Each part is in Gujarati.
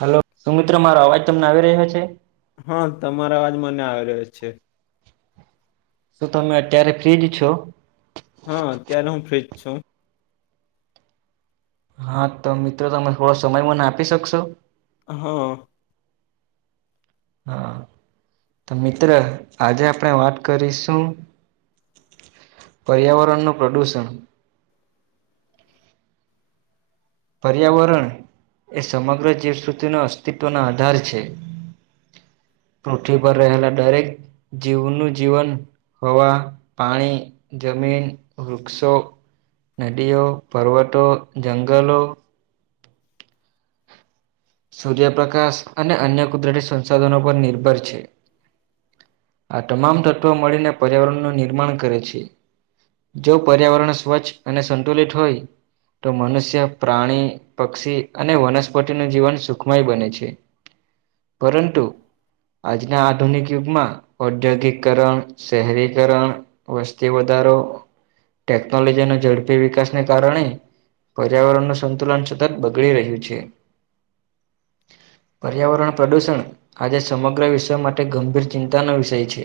હેલો સુ મિત્ર મારો અવાજ તમને આવી રહ્યો છે? હા તમારા અવાજ મને આવી રહ્યો છે. શું તમે અત્યારે ફ્ર્રીજ છો? હા અત્યારે હું ફ્રીજ છું. હા તો મિત્રો તમે થોડો સમય મને આપી શકશો? હા હા તો મિત્ર આજે આપણે વાત કરીશું પર્યાવરણનું પ્રદુષણ પર્યાવરણ એ સમગ્ર જીવશ્રુતિના અસ્તિત્વના આધાર છે પૃથ્વી પર રહેલા દરેક જીવનું જીવન હવા, પાણી, જમીન, વૃક્ષો નદીઓ, પર્વતો, જંગલો સૂર્યપ્રકાશ અને અન્ય કુદરતી સંસાધનો પર નિર્ભર છે. આ તમામ તત્વો મળીને પર્યાવરણનું નિર્માણ કરે છે. જો પર્યાવરણ સ્વચ્છ અને સંતુલિત હોય તો મનુષ્ય પ્રાણી પક્ષી અને વનસ્પતિનું જીવન સુખમય બને છે પરંતુ આજના આધુનિક યુગમાં, ઔદ્યોગિકકરણ, શહેરીકરણ. વસ્તી વધારો, ટેકનોલોજી ન ઝડપી વિકાસને કારણે. પર્યાવરણ ન સંતુલન સતત બગડી રહ્યું છે. પર્યાવરણ પ્રદૂષણ આજે સમગ્ર વિશ્વ માટે ગંભીર ચિંતાનો વિષય છે.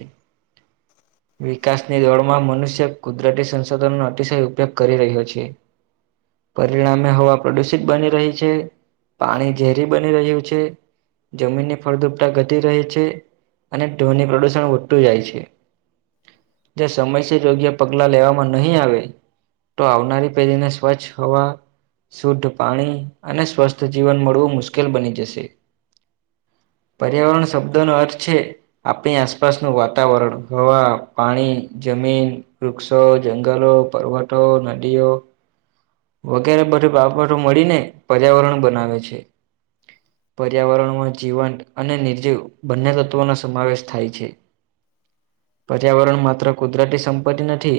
વિકાસની દોડમાં મનુષ્ય કુદરતી સંશોધનો અતિશય ઉપયોગ કરી રહ્યો છે. પરિણામે હવા પ્રદુષિત બની રહી છે, પાણી ઝેરી બની રહ્યું છે, જમીનની ફળદુપટા ઘટી ર છે. અને ધોની પ્રદૂષણ વધતું જાય છે. જે સમયસ યોગ્ય પગલા લેવામાં નહીં આવે. તો આવનારી પેઢીને સ્વચ્છ હોવા. શુદ્ધ પાણી, અને સ્વસ્થ જીવન મળવું મુશ્કેલ બની જશે. પર્યાવરણ શબ્દોનો અર્થ છે. આપણી આસપાસનું વાતાવરણ હવા, પાણી, જમીન. વૃક્ષો, જંગલો, પર્વતો, નદીઓ. વગેરે બધ બાબતો મળીને, પર્યાવરણ બનાવે છે. પર્યાવરણમાં જીવંત, અને નિર્જીવ બંને તત્વોનો સમાવેશ થાય છે. પર્યાવરણ માત્ર કુદરતી સંપત્તિ નથી.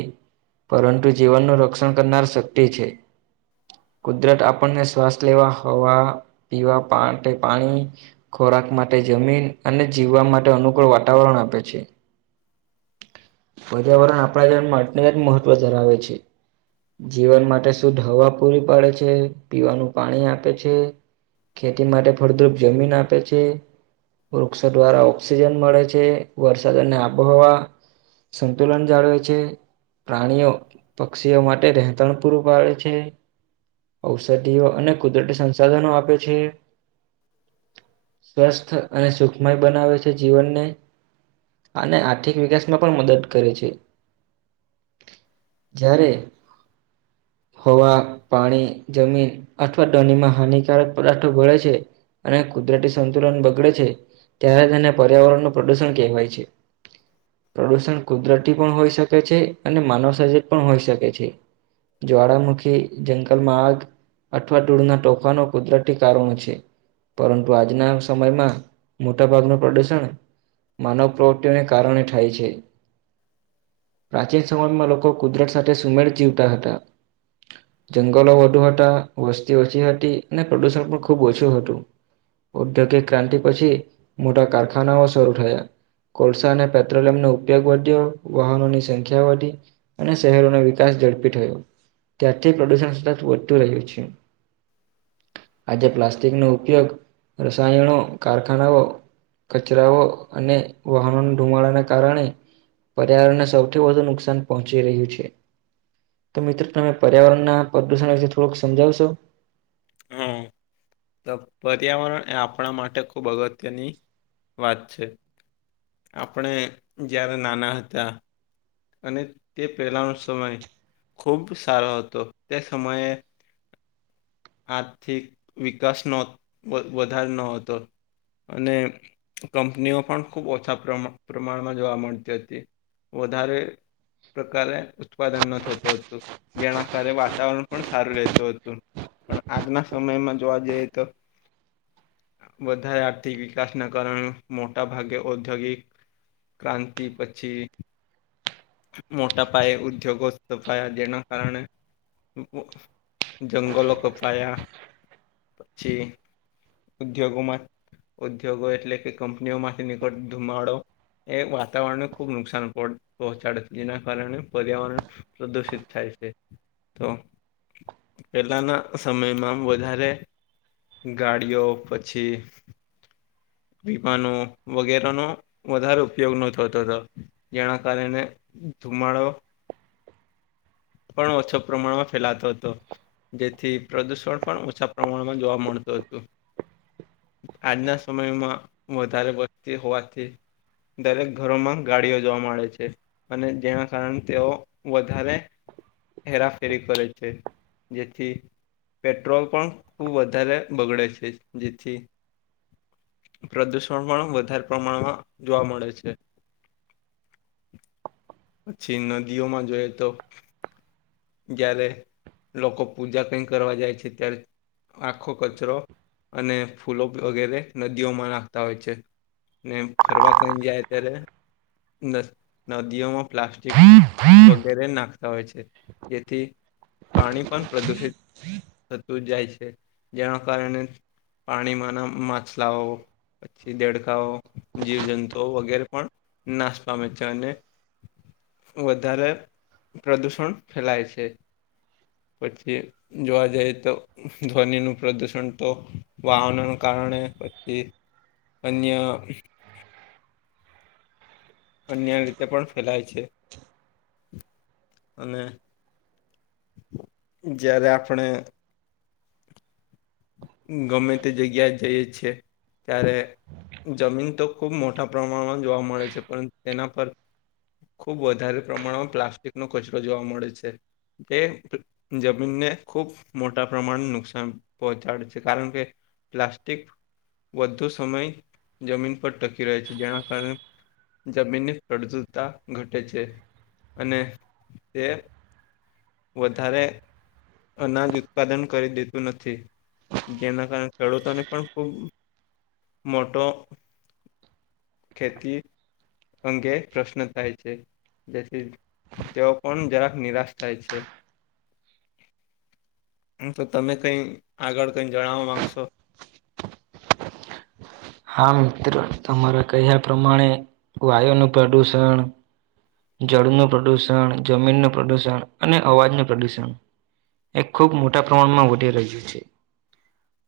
પરંતુ જીવનનું રક્ષણ કરનાર શક્તિ છે. કુદરત આપણને શ્વાસ લેવા હવા, પીવા પાણી. ખોરાક માટે જમીન અને જીવવા માટે અનુકૂળ વાતાવરણ આપે છે. પર્યાવરણ આપણા જનમાં અટલ જ મહત્વ ધરાવે છે. જીવન માટે શુદ્ધ હવા પૂરી પાડે છે, પીવાનું પાણી આપે છે. ખેતી માટે ફળદ્રુપ જમીન આપે છે. વૃક્ષો દ્વારા ઓક્સિજન મળે છે, વરસાદને આબોહવા. સંતુલન જાળવે છે. પ્રાણીઓ પક્ષીઓ માટે રહેતાણ પૂરું પાડે છે. ઔષધિઓ અને કુદરતી સંસાધનો આપે છે. સ્વસ્થ અને સુખમય બનાવે છે જીવનને. અને આર્થિક વિકાસમાં પણ મદદ કરે છે. જ્યારે હવા, પાણી, જમીન, અથવા ડોનીમાં હાનિકારક પો ભળે છે. અને કુદરતી સંતુલન બગડે છે, ત્યારે તેને પર્યાવરણનું પ્રદુષણ કહેવાય છે. પ્રદૂષણ કુદરતી પણ હોઈ શકે છે, અને માનવ સજિત પણ હોઈ શકે છે. જ્વાળામુખી, જંગલમાં આગ, અઠવાટૂળના તોફાનો કુદરત કારણો છે, પરંતુ આજના સમયમાં, મોટા ભાગનું પ્રદૂષણ. માનવ પ્રવૃત્તિઓને કારણે થાય છે. પ્રાચીન સમયમાં લોકો કુદરત સાથે સુમેળ જીવતા હતા. જંગલો વધુ હતા વસ્તી ઓછી હતી અને પ્રદુષણ પણ ખૂબ ઓછું હતું. ઔદ્યોગિક ક્રાંતિ પછી, મોટા કારખાનાઓ શરૂ થયા. કોલસા અને પેટ્રોલિયમનો ઉપયોગ વધ્યો વાહનોની સંખ્યા વધી. અને શહેરોનો વિકાસ ઝડપી થયો, ત્યારથી પ્રદુષણ સતત વધતું રહ્યું છે. આજે પ્લાસ્ટિકનો ઉપયોગ, રસાયણો, કારખાનાઓ. કચરાઓ અને વાહનોના ધુમાડાના કારણે. પર્યાવરણને સૌથી વધુ નુકસાન પહોંચી રહ્યું છે. તો મિત્રો તમે પર્યાવરણના પ્રદુષણ વિશે થોડુંક સમજાવશો. હા. તો પર્યાવરણ એ આપણા માટે ખૂબ અગત્યની વાત છે. આપણે જ્યારે નાના હતા અને તે પહેલાંનો સમય ખૂબ સારો હતો તે સમયે આર્થિક વિકાસ નો વધ વધાર ન હતો. અને કંપનીઓ પણ ખૂબ ઓછા પ્રમા પ્રમાણમાં જોવા મળતી હતી. વધારે પ્રકારે ઉત્પાદન ન થતું હતું. જેના કારે વાતાવરણ પણ સારું રહેતું હતું પણ આજના સમયમાં જોવા જઈએ તો વધારે આર્થિક વિકાસના કારણે મોટા ભાગે ઔદ્યોગિક ક્રાંતિ પછી મોટા પાયે ઉદ્યોગો સ્થપાયા જેના કારણે [unintelligible] જંગલો કપાયા પછી ઉદ્યોગોમાં ઉદ્યોગો એટલે કે કંપનીઓમાંથી નીકળતો ધુમાડો એ વાતાવરણને ખૂબ નુકસાન પોડ પહોંચાડે જેના કારણે પર્યાવરણ પ્રદુષિત થાય છે તો પહેલાના સમયમાં આમ વધારે ગાડીઓ પછી વિમાનો વગેરાનો વધારે ઉપયોગ ન થતો તો જેના કારણે ધુમાડો પણ ઓછો પ્રમાણમાં ફેલાતો હતો. જેથી પ્રદુષણ પણ ઓછા પ્રમાણમાં જોવા મળતું હતું. આજના સમયમાં વધારે વસતી હોવાથી દરેક ઘરોમાં ગાડીઓ જોવા મળે છે અને જેના કારણે તેઓ વધારે હેરાફેરી કરે છે જેથી પેટ્રોલ પણ ખૂબ વધારે બગડે છે જેથી પ્રદુષણ પણ વધાર પ્રમાણમાં જોવા મળે છે. પછી નદીઓમાં જોઈએ તો જયારે લોકો પૂજા કઈ કરવા જાય છે ત્યારે આખો કચરો અને ફૂલો વગેરે નદીઓમાં નાખતા હોય છે. ને ફરવા કઈ જાય ત્યારે નસ નદીઓમાં પ્લાસ્ટિક વગેરે નાખતા હોય છે જેથી પાણી પણ પ્રદુષિત થતું જ જાય છે જેના કારણે પાણીમાં ના માછલાઓ પછી દેડકાઓ, જીવજંતુઓ વગેરે પણ નાશ પામે છે અને વધારે પ્રદુષણ ફેલાય છે પછી જોવા જઈએ તો ધ્વનિ નું પ્રદુષણ તો વાહનો કારણે પછી અન્ય અન્ય રીતે પણ ફેલાય છે અને જયારે આપણે ગમે તે જગ્યાએ જઈએ છે ત્યારે જમીન તો ખૂબ મોટા પ્રમાણમાં જોવા મળે છે પણ તેના પર ખુબ વધારે પ્રમાણમાં પ્લાસ્ટિકનો કચરો જોવા મળે છે. તે જમીનને ખૂબ મોટા પ્રમાણ નુકસાન પહંચાડ છે કારણ કે, પ્લાસ્ટિક વધુ સમય જમીન પર ટકી રહે છે, જેના કારણે જમીનની પ્રજરતા ઘટે છે, અને તે વધારે, અનાજ ઉત્પાદન કરી દેતું નથી. જેના કારણે ખેડૂતોને પણ ખુબ, મોટો ખેતી અંગે પ્રશ્ન થાય છે. જેથી તેઓ પણ જરાક નિરાશ થાય છે. [inaudible] હ તો તમે કઈ આગળ કઈ જણાવવા માંગશો? હા મિત્રો તમારા કહ્યા પ્રમાણે, વાયુનું પ્રદુષણ. જળનું પ્રદુષણ, જમીનનું પ્રદુષણ અને અવાજનું પ્રદુષણ. એ ખુબ મોટા પ્રમાણમાં વધી રહ્યું છે.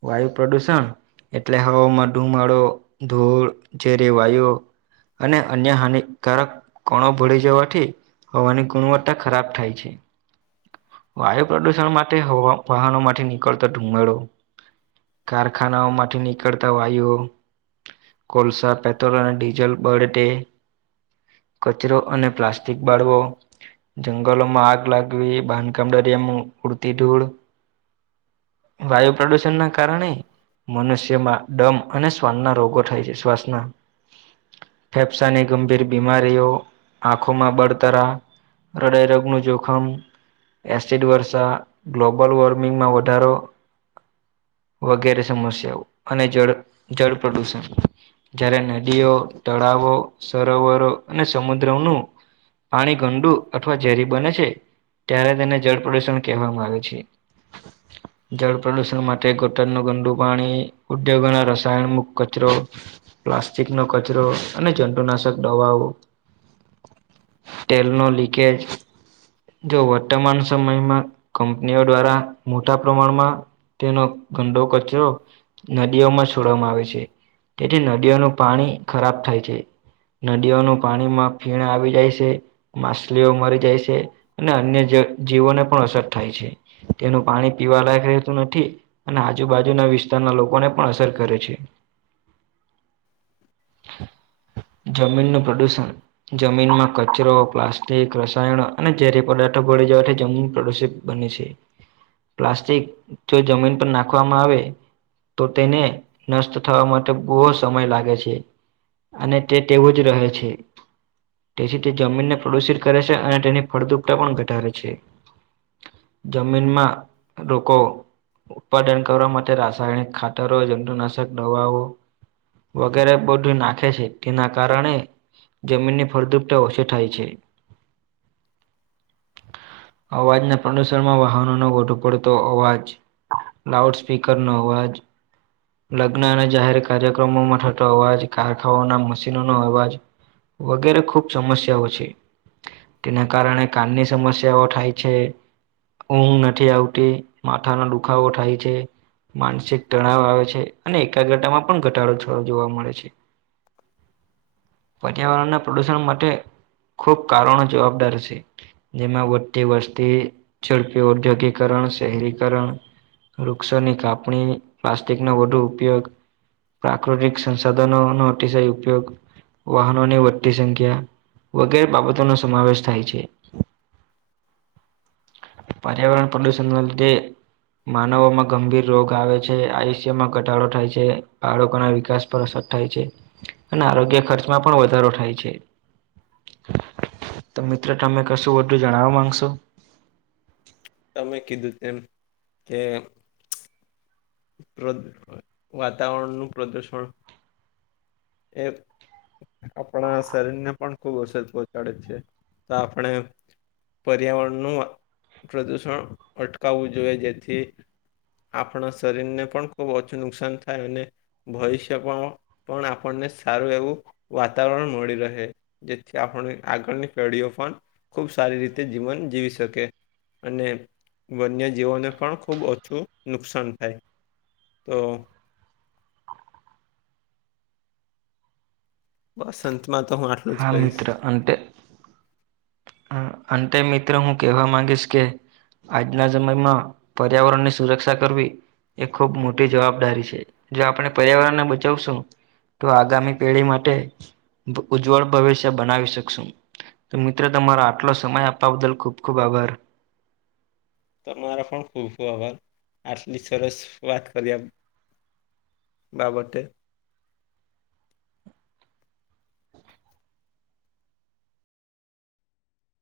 વાયુ પ્રદુષણ, એટલે હવામા ડુમાડો, ધૂળ, જે રેવાયો. અને અન્ય હાનિકારક કોણો ભળી જવાથી. હોવાની ગુણવત્તા ખરાબ થાય છે. વાયુ પ્રદુષણ માટે વાહનો માટેથી નીકળતો ધુમાડો કારખાનાઓમાંથી નીકળતા હો આ કોલસા પેટ્રોલ અને ડીઝલ બડટે કચરો અને પ્લાસ્ટિક બાળવો. જંગલોમાં આગ લાગવી બાંધકામ દરિયામાં ઉડતી ઢૂળ. વાયુ પ્રદુષણ ના કારણે, મનુષ્યમાં ડમ અને શ્વાન ના રોગો થાય છે શ્વાસના. ફેફસાની ગંભીર બીમારીઓ, આંખોમાં બળતરા. હૃદય રગનું જોખમ. એસિડ વર્ષા, ગ્લોબલ વોર્મિંગમાં વધારો. વગેરે સમસ્યાઓ, અને જળ જળ પ્રદુષણ. જયારે નદીઓ તળાવો સરોવરો અને સમુદ્રનું પાણી ગંડુ અથવા ઝેરી બને છે. ત્યારે તેને જળ પ્રદુષણ કહેવામાં આવે છે. જળ પ્રદુષણ માટે ગોટરનું ગંદુ પાણી ઉદ્યોગોના રસાયણ મુક કચરો. પ્લાસ્ટિક નો કચરો અને જંતુનાશક દવાઓ. તેલનો લીકેેજ. જો વર્તમાન સમયમાં કંપનીઓ દ્વારા મોટા પ્રમાણમાં. તેનો ગંડો કચરો. નદીઓમાં છોડવામાં આવે છે, તેથી નદીઓનું પાણી ખરાબ થાય છે. નદીઓનું પાણીમાં ફીણ આવી જાય છે. માછલીઓ મરી જાય છે, અને અન્ય જીવોને પણ અસર થાય છે. તેનું પાણી પીવા લયક રહેતું નથી, અને આજુબાજુના વિસ્ત વિસ્તારના લોકોને પણ અસર કરે છે. જમીનનું પ્રદૂષણ. જમીનમાં કચરો પ્લાસ્ટિક રસાયણ અને ઝરી પદાર્થો ભળી જવાથી જમીન પ્રદુષિત બને છે, પ્લાસ્ટિક જો જમીન પર નાખવામાં આવે. તો તેને નષ્ટ થવા માટે બહુ સમય લાગે છે. અને તે તેવું જ રહે છે. તેથી તે જમીનને પ્રદુષિત કરે છે અને તેની ફળદુપતા પણ ઘટાડે છે. જમીનમાં લોકો ઉત્પાદન કરવા માટે રાશ રાસાયણિક ખાતરો જતુંનાશક દવાઓ. વગેરે બધું નાખે છે તેના કારણે. જમીનની ફળદુપતા ઓછી થાય છે. અવાજના પ્રદુષણમાં વાહનો નો વધુ પડતો અવાજ, લાઉડ સ્પીકરનો. અવાજ લગ્ન અને જાહેર કાર્યક્રમોમાં થતો અવાજ કારખાઓના મશીનોનો અવાજ. વગેરે ખુબ સમસ્યાઓ છે. તેના કારણે કાનની સમસ્યાઓ થાય છે. ઊંઘ નથી આવતી, માથાના દુખાવો થાય છે. માનસિક તણાવ આવે છે, અને એકાગ્રતામાં પણ ઘટાડો થોડો જોવા મળે છે. પર્યાવરણના પ્રદુષણ માટે ખુબ કારણો જવાબદાર છે. જેમાં વધતી વસ્તી ઝડપી ઔદ્યોગીકરણ શહેરીકરણ. વૃક્ષોની કાપણી પ્લાસ્ટિકનો વધુ ઉપયોગ. પ્રાકૃતિક સંસાધનોનો અતિશય ઉપયોગ. વાહનોની વધતી સંખ્યા, વગેરે બાબતોનો સમાવેશ થાય છે. પર્યાવરણ પ્રદૂષણના લીધે માનવોમાં ગંભીર રોગ આવે છે, આયુષ્યમાં ઘટાડો થાય છે, બાળકોના વિકાસ પર અસર થાય છે, અને આરોગ્ય ખર્ચમાં પણ વધારો થાય છે. તો મિત્રો તમે કશું વધુ જણાવવા માંગશો? તમે કીધું તેમ, કે ઉપરોક્ત વાતાવરણનું પ્રદુષણ, એ આપણા શરીરને પણ ખુબ અસર પહોંચાડે છે, તો આપણે પર્યાવરણનું પ્રદૂષણ અટકાવવું જોઈએ જેથી આપણા શરીરને પણ ખૂબ ઓછું નુકસાન થાય, અને ભવિષ્યમાં પણ આપણને સારું એવું વાતાવરણ મળી રહે, જેથી આપણે આગળની પેઢીઓ પણ ખુબ સારી રીતે જીવન જીવી શકે. અને વન્યજીવોને પણ ખૂબ ઓછું નુકસાન કરે, તો બસ અંતમાં તો હું આટ હા મિત્ર અંતે હ અંતે મિત્ર હું કહેવા માંગીશ કે આજના સમયમાં પર્યાવરણની સુરક્ષા કરવી. એ ખૂબ મોટી જવાબદારી છે, જો આપણે પર્યાવરણને બચાવશું. તો આગામી પેઢી માટે ઉજ્જવળ ભવિષ્ય બનાવી શકશું, તો મિત્રો તમારો આટલો સમય આપવા બદલ ખૂબ ખૂબ આભાર. તમારો પણ ખૂબ આભાર, આટલી સરસ વાત કર્યા બાબતે.